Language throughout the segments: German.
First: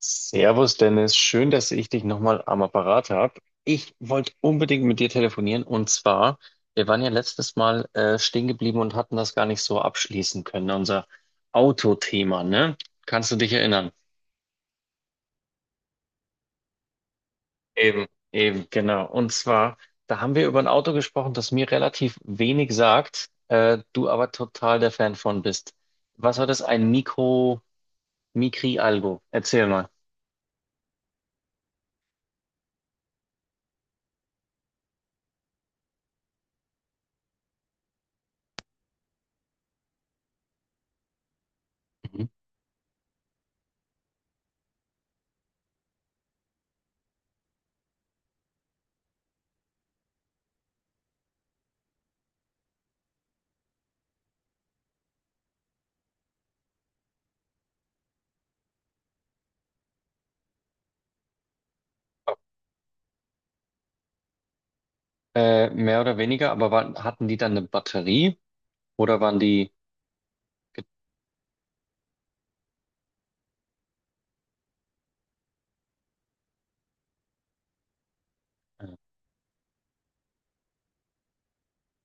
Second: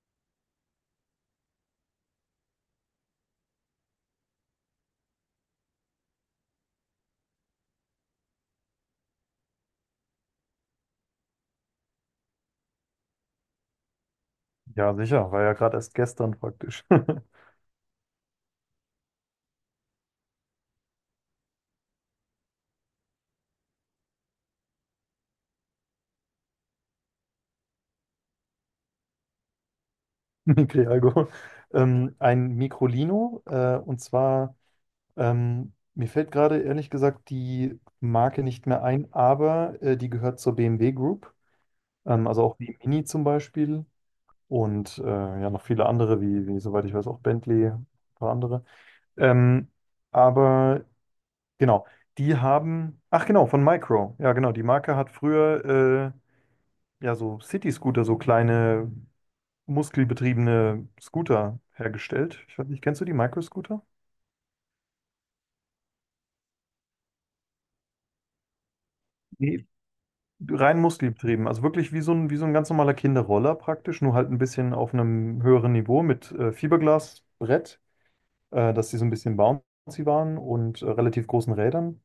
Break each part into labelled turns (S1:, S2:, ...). S1: Servus Dennis, schön, dass ich dich nochmal am Apparat habe. Ich wollte unbedingt mit dir telefonieren und zwar, wir waren ja letztes Mal stehen geblieben und hatten das gar nicht so abschließen können, unser Autothema, ne? Kannst du dich erinnern?
S2: Ja, sicher, war ja gerade erst gestern praktisch.
S1: Eben, eben, genau. Und zwar, da haben wir über ein Auto gesprochen, das mir relativ wenig sagt, du aber total der Fan von bist. Was war das? Ein Mikro, Mikri Algo? Erzähl mal.
S2: Mikri-Alkohol. Ein Microlino, mir fällt gerade ehrlich gesagt die Marke nicht mehr ein, aber die gehört zur BMW Group,
S1: Mhm.
S2: also auch wie Mini zum Beispiel und ja, noch viele andere, wie soweit ich weiß, auch Bentley, ein paar andere. Ähm, aber genau, die haben, ach genau, von Micro, ja genau, die Marke hat früher ja so City-Scooter, so kleine muskelbetriebene Scooter hergestellt. Ich weiß nicht, kennst du die Microscooter?
S1: Mehr oder weniger, hatten die dann eine Batterie? Oder waren
S2: Nee.
S1: die?
S2: Rein muskelbetrieben, also wirklich wie so ein ganz normaler Kinderroller praktisch, nur halt ein bisschen auf einem höheren Niveau mit Fiberglasbrett, dass die so ein bisschen bouncy waren und relativ großen Rädern.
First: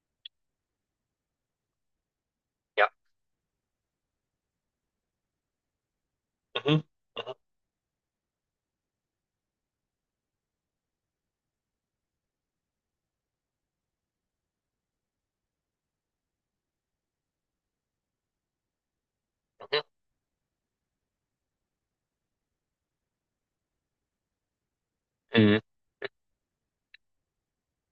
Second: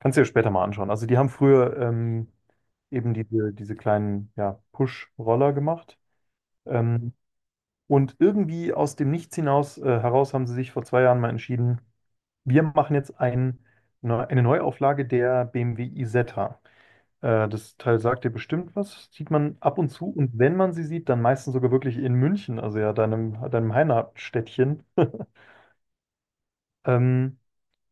S2: Kannst du dir später mal anschauen. Also die haben früher
S1: Ja.
S2: eben diese kleinen ja, Push-Roller gemacht.
S1: Mhm. Mhm.
S2: Ähm, und irgendwie aus dem Nichts hinaus, heraus haben sie sich vor 2 Jahren mal entschieden, Wir machen jetzt ein, ne, eine Neuauflage der BMW Isetta. Das Teil sagt dir bestimmt was, sieht man ab
S1: Mhm.
S2: und zu und wenn man sie sieht, dann meistens sogar wirklich in München, also ja deinem Heimatstädtchen.
S1: Mhm.
S2: Ähm,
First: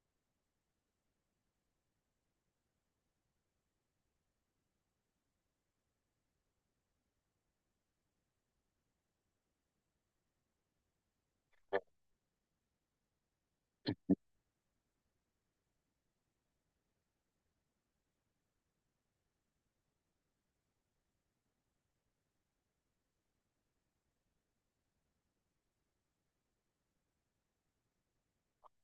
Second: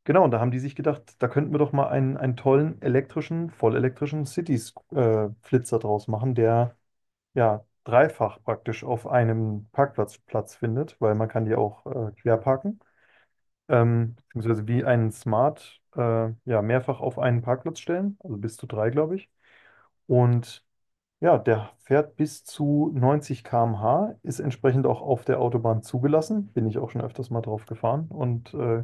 S2: genau, und da haben die sich gedacht, da könnten wir doch mal einen tollen elektrischen, vollelektrischen Cities-Flitzer draus machen, der ja dreifach praktisch auf einem Parkplatz Platz findet, weil man kann die auch quer parken. Beziehungsweise wie einen Smart ja, mehrfach auf einen Parkplatz stellen, also bis zu drei, glaube ich. Und ja, der fährt bis zu 90 km/h, ist entsprechend auch auf der Autobahn zugelassen. Bin ich auch schon öfters mal drauf gefahren und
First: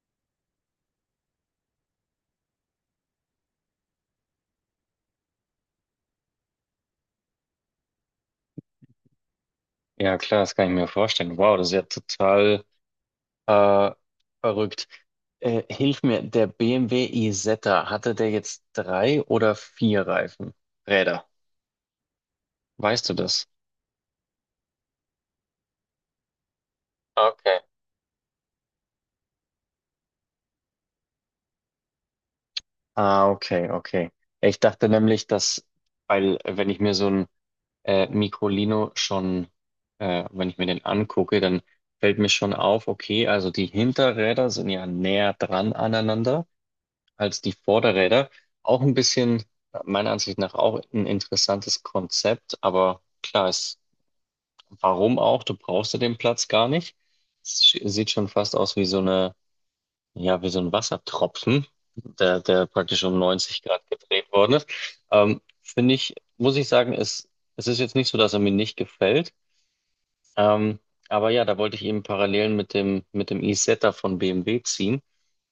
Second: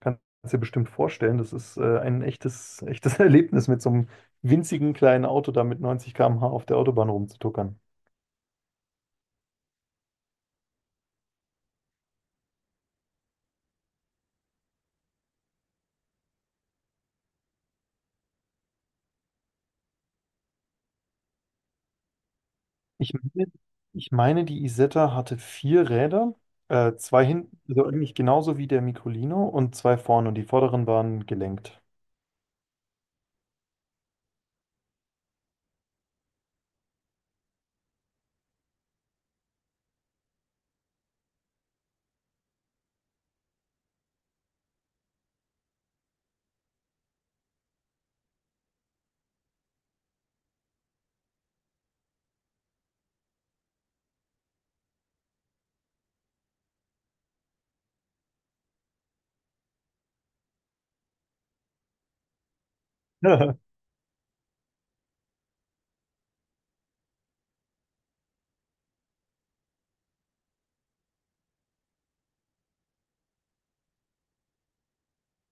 S2: kannst dir bestimmt vorstellen, das ist ein echtes Erlebnis, mit so einem winzigen kleinen Auto da mit 90 km/h auf der Autobahn rumzutuckern.
S1: Ja, klar, das kann ich mir vorstellen. Wow, das ist ja total äh, verrückt. Hilf mir, der BMW iZeta, hatte der jetzt drei oder vier Reifen? Räder. Weißt
S2: Ich
S1: du das?
S2: meine, ich meine, die Isetta hatte 4 Räder, zwei hinten,
S1: Okay.
S2: also eigentlich genauso wie der Microlino und zwei vorne und die vorderen waren gelenkt.
S1: Ah, okay, okay. Ich dachte nämlich, dass, weil wenn ich mir so ein Microlino schon, wenn ich mir den angucke, dann fällt mir schon auf, okay, also die Hinterräder sind ja näher dran aneinander als die Vorderräder. Auch ein bisschen, meiner Ansicht nach, auch ein interessantes Konzept, aber klar ist, warum auch? Du brauchst ja den Platz gar nicht. Es sieht schon fast aus wie so eine, ja, wie so ein Wassertropfen, der praktisch um 90 Grad gedreht worden ist. Finde ich, muss ich sagen, es ist jetzt nicht so, dass er mir nicht gefällt. Ähm, aber ja, da wollte ich eben Parallelen mit dem e-Zeta von BMW ziehen.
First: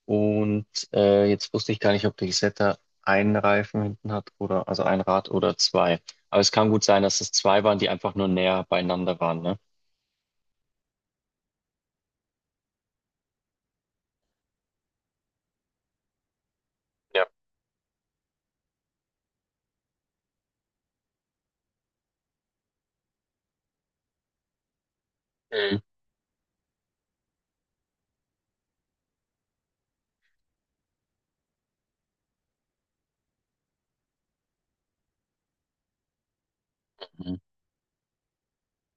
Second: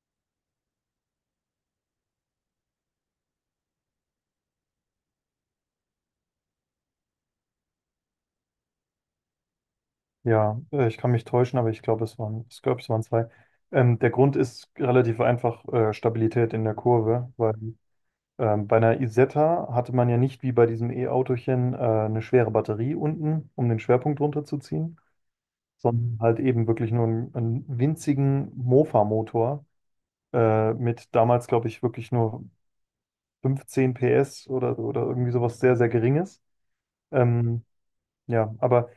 S1: Und jetzt wusste ich gar nicht, ob der Isetta einen Reifen hinten hat oder also ein Rad oder zwei. Aber es kann gut sein, dass es zwei waren, die einfach nur näher beieinander waren, ne?
S2: Ja, ich kann mich täuschen, aber ich glaube, es waren zwei. Der Grund ist relativ einfach, Stabilität in der
S1: Ja.
S2: Kurve, weil bei einer Isetta hatte man ja nicht wie bei diesem E-Autochen eine schwere Batterie unten, um den Schwerpunkt runterzuziehen,
S1: Mhm.
S2: sondern halt eben wirklich nur einen winzigen Mofa-Motor mit damals, glaube ich, wirklich nur 15 PS oder irgendwie sowas sehr, sehr Geringes.
S1: Mhm.
S2: Ähm, ja, aber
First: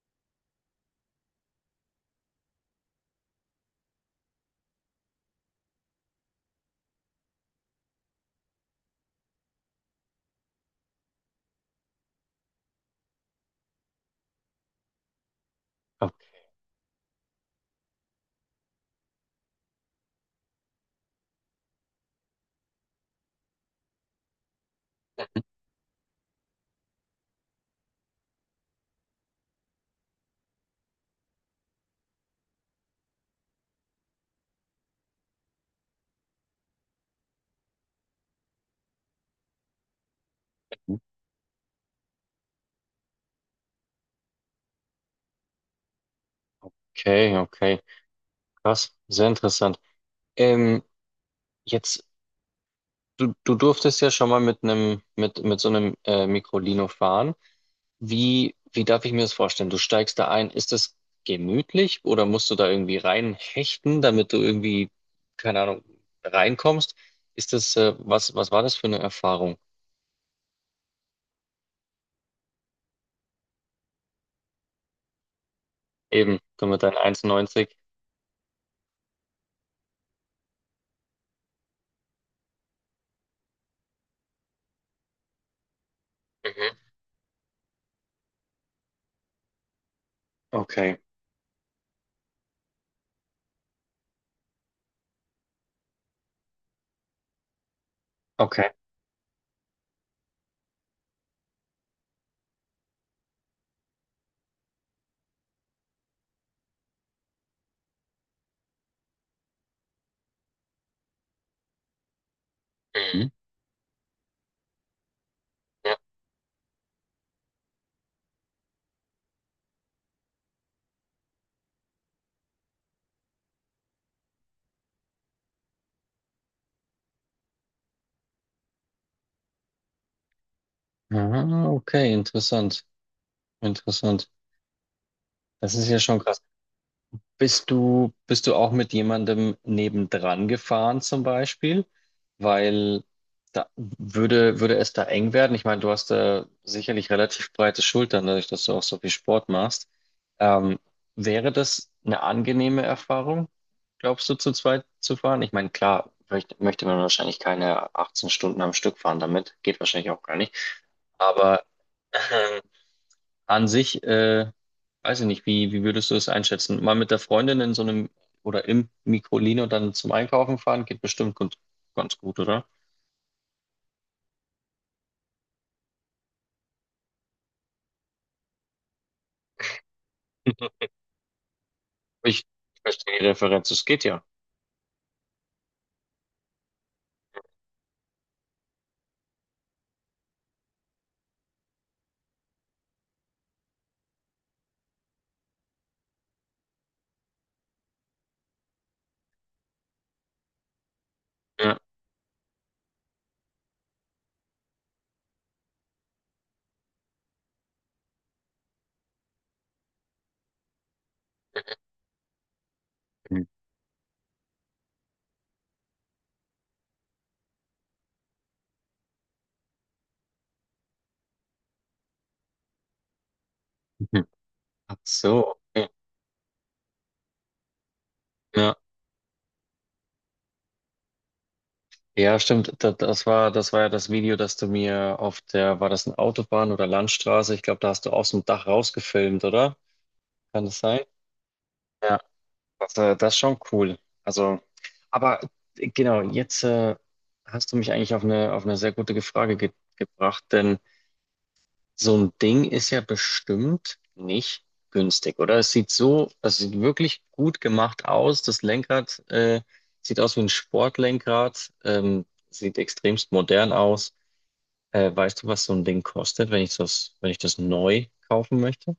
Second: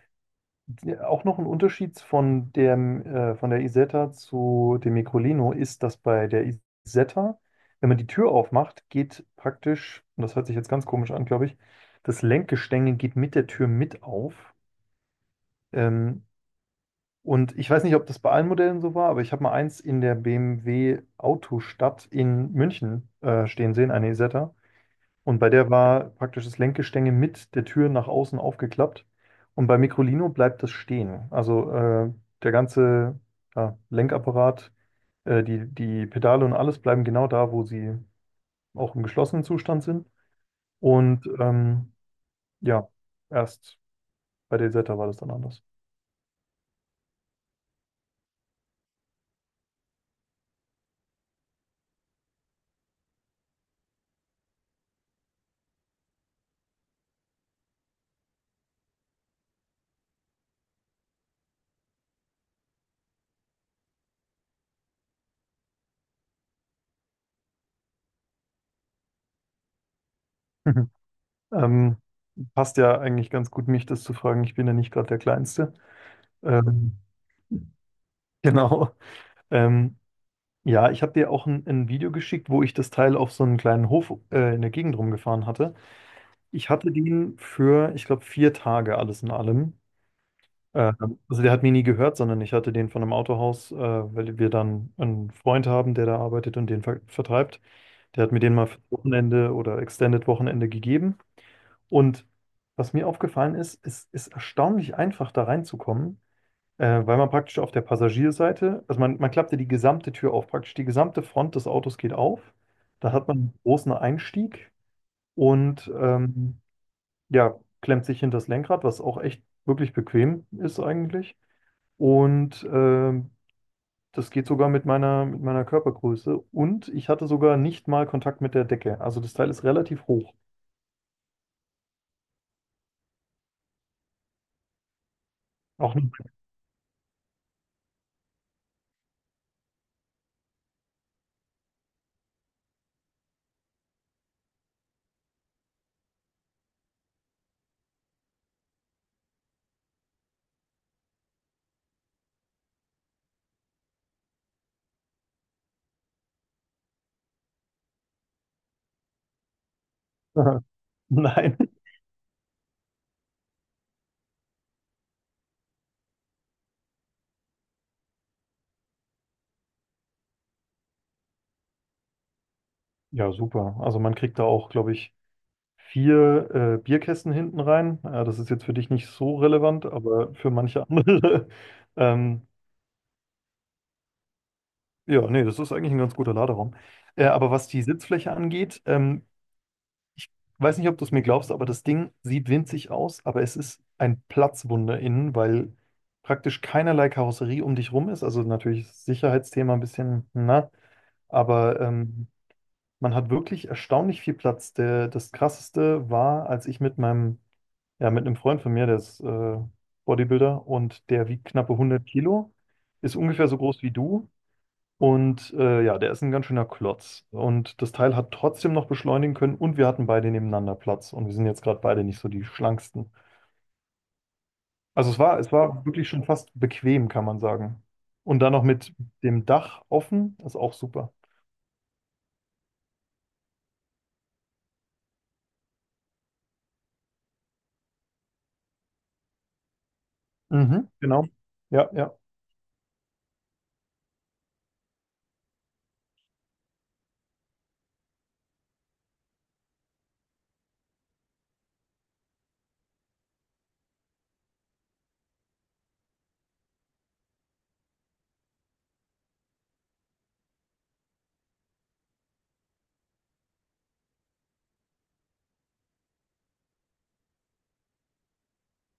S2: auch noch ein Unterschied von von der Isetta zu dem Microlino ist, dass bei der Isetta, wenn man die Tür aufmacht, geht praktisch, und das hört sich jetzt ganz komisch an, glaube ich, das Lenkgestänge geht mit der Tür mit auf. Ähm, und ich weiß nicht, ob das bei allen Modellen so war, aber ich habe mal eins in der BMW Autostadt in München stehen sehen, eine Isetta. Und bei der war praktisch das Lenkgestänge mit der Tür nach außen aufgeklappt. Und bei Microlino bleibt das stehen. Also der ganze ja, Lenkapparat, die Pedale und alles bleiben genau da, wo sie auch im geschlossenen Zustand sind. Und ähm, ja, erst bei der Isetta war das dann anders.
S1: Okay, okay. Krass, sehr interessant. Ähm, Jetzt, du durftest ja schon mal mit so einem Microlino fahren. Wie darf ich mir das vorstellen? Du steigst da ein, ist das gemütlich oder musst du da irgendwie reinhechten, damit du irgendwie, keine Ahnung, reinkommst? Ist das, was, was war das für eine Erfahrung?
S2: Ähm, passt ja eigentlich ganz gut, mich das zu fragen. Ich bin ja nicht gerade der Kleinste.
S1: Eben, du mit deinen
S2: Ähm,
S1: 1,90.
S2: genau. Ähm, Ja, ich habe dir auch ein Video geschickt, wo ich das Teil auf so einen kleinen Hof in der Gegend rumgefahren hatte. Ich
S1: Mhm.
S2: hatte den für, ich glaube, 4 Tage alles in allem. Äh,
S1: Okay,
S2: also der hat mir nie gehört, sondern ich hatte den von einem Autohaus, weil wir dann einen Freund haben, der da arbeitet und den vertreibt. Der hat mir den mal
S1: okay.
S2: für Wochenende oder Extended Wochenende gegeben. Und was mir aufgefallen ist, es ist erstaunlich einfach da reinzukommen. Weil man praktisch auf der Passagierseite, also man klappte die gesamte Tür auf, praktisch die gesamte Front des Autos geht auf. Da hat
S1: Mhm.
S2: man einen großen Einstieg und
S1: Ja.
S2: ja, klemmt sich hinter das Lenkrad, was auch echt wirklich bequem ist eigentlich. Und ähm, Das geht sogar mit meiner Körpergröße. Und ich hatte sogar nicht mal Kontakt mit der Decke. Also das Teil ist relativ hoch.
S1: Ah, okay, interessant, interessant. Das ist
S2: Auch
S1: ja
S2: nicht.
S1: schon krass. Bist du auch mit jemandem nebendran gefahren zum Beispiel? Weil da würde es da eng werden. Ich meine, du hast da sicherlich relativ breite Schultern, dadurch, dass du auch so viel Sport machst. Ähm, Wäre das eine angenehme Erfahrung, glaubst du, zu zweit zu fahren? Ich meine, klar, möchte man wahrscheinlich keine 18 Stunden am Stück fahren damit. Geht wahrscheinlich auch gar nicht.
S2: Nein.
S1: Aber ähm, an sich, weiß ich nicht, wie würdest du es einschätzen? Mal mit der Freundin in so einem oder im Microlino dann zum Einkaufen fahren, geht bestimmt gut, ganz gut, oder?
S2: Ja, super. Also man kriegt da auch, glaube ich, vier Bierkästen hinten rein. Ja, das ist jetzt für dich nicht so relevant, aber für manche andere. Ähm,
S1: Ich verstehe die Referenz, es geht ja.
S2: ja, Nee, das ist eigentlich ein ganz guter Laderaum. Aber was die Sitzfläche angeht, ich weiß nicht, ob du es mir glaubst, aber das Ding sieht winzig aus, aber es ist ein Platzwunder innen, weil praktisch keinerlei Karosserie um dich rum ist. Also natürlich ist das Sicherheitsthema ein bisschen, na,
S1: Ja.
S2: aber man hat wirklich erstaunlich viel Platz. Das Krasseste war, als ich mit meinem ja, mit einem Freund von mir, der ist Bodybuilder und der wiegt knappe 100 Kilo, ist
S1: Mhm.
S2: ungefähr so groß wie du und ja, der ist ein ganz schöner Klotz. Und das Teil hat trotzdem noch beschleunigen können und wir hatten beide nebeneinander Platz und wir sind jetzt gerade beide nicht so die schlanksten.
S1: Ach
S2: Also es war, es
S1: so,
S2: war
S1: okay.
S2: wirklich schon fast bequem, kann man sagen. Und dann noch
S1: Ja.
S2: mit dem Dach offen, ist auch super.
S1: Ja, stimmt. Das war ja das Video, das du mir auf der, war das eine Autobahn oder Landstraße? Ich glaube, da hast du aus dem Dach rausgefilmt, oder? Kann das
S2: Mhm,
S1: sein?
S2: genau. Ja, ja.
S1: Das, das ist schon cool. Also, aber genau, jetzt hast du mich eigentlich auf eine sehr gute Frage ge gebracht, denn so ein Ding ist ja bestimmt nicht günstig, oder? Es sieht wirklich gut gemacht aus. Das Lenkrad sieht aus wie ein Sportlenkrad, sieht extremst modern aus. Weißt du, was so ein Ding kostet, wenn ich wenn ich das neu kaufen möchte?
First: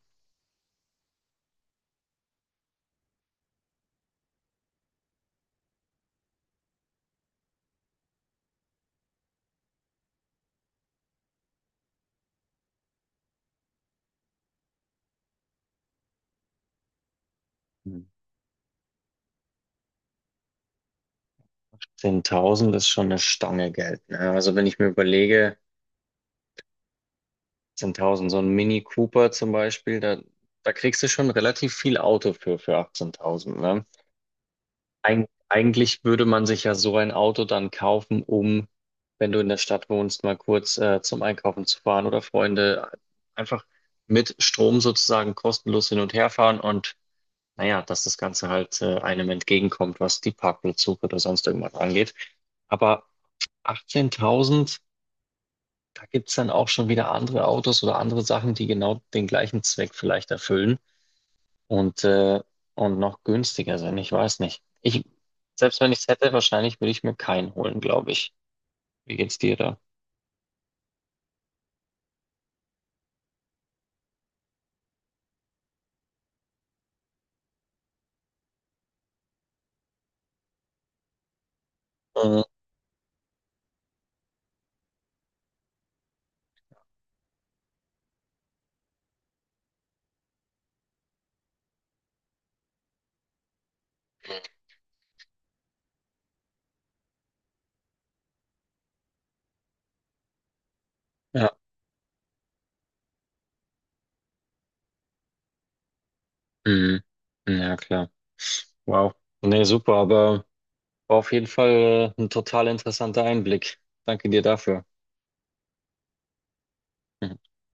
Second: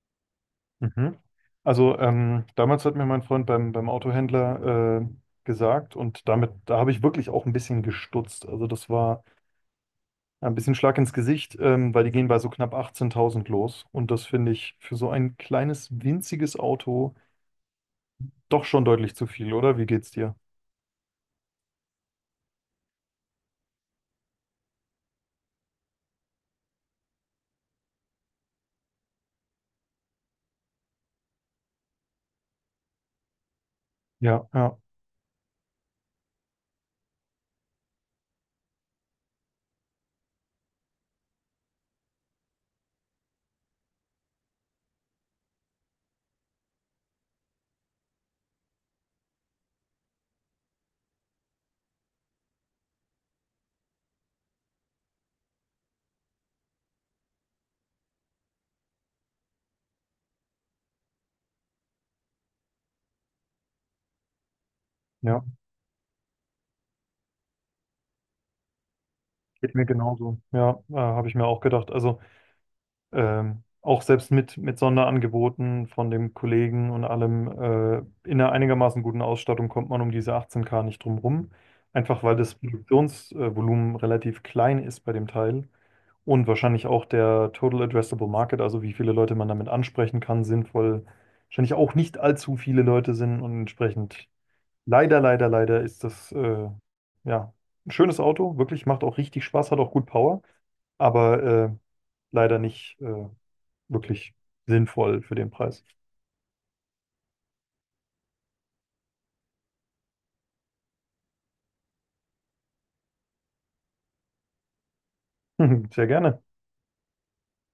S2: Mhm. Also damals hat mir mein Freund beim, beim Autohändler gesagt und damit, da habe ich wirklich auch ein bisschen gestutzt. Also das war ein bisschen Schlag ins Gesicht, weil die gehen bei so knapp 18.000 los und das finde ich für so ein kleines, winziges Auto
S1: Hm.
S2: doch schon deutlich zu viel, oder? Wie geht's dir?
S1: 10.000 ist schon eine Stange Geld. Ne? Also wenn ich mir überlege, 18.000, so ein Mini Cooper zum Beispiel, da, da kriegst du schon relativ viel Auto für 18.000, ne?
S2: Ja, ja,
S1: Eigentlich würde man sich ja so ein Auto dann kaufen, um, wenn du in der Stadt wohnst, mal kurz zum Einkaufen zu fahren oder Freunde einfach mit Strom sozusagen kostenlos hin und her fahren und naja, dass das Ganze halt einem entgegenkommt, was die Parkplatzsuche oder sonst irgendwas angeht. Aber 18.000, da gibt's dann auch schon wieder andere Autos oder andere Sachen, die genau den gleichen Zweck vielleicht erfüllen und, äh, und noch günstiger sind. Ich weiß nicht. Ich,
S2: ja,
S1: selbst wenn ich es hätte, wahrscheinlich würde ich mir keinen holen, glaube ich. Wie geht's dir
S2: geht
S1: da?
S2: mir genauso. Ja, habe ich mir auch gedacht. Also auch selbst mit Sonderangeboten von dem Kollegen und allem, in einer einigermaßen guten Ausstattung kommt man um diese 18K nicht drum rum. Einfach weil
S1: Mhm.
S2: das Produktionsvolumen relativ klein ist bei dem Teil und wahrscheinlich auch der Total Addressable Market, also wie viele Leute man damit ansprechen kann, sinnvoll, wahrscheinlich auch nicht allzu viele Leute sind und entsprechend leider ist das ja ein schönes Auto, wirklich, macht auch richtig Spaß, hat auch gut Power, aber
S1: Ja.
S2: leider nicht wirklich sinnvoll für den Preis.
S1: Mhm. Ja, klar. Wow. Nee, super, aber war auf jeden Fall ein total interessanter Einblick. Danke dir dafür.
S2: Sehr gerne.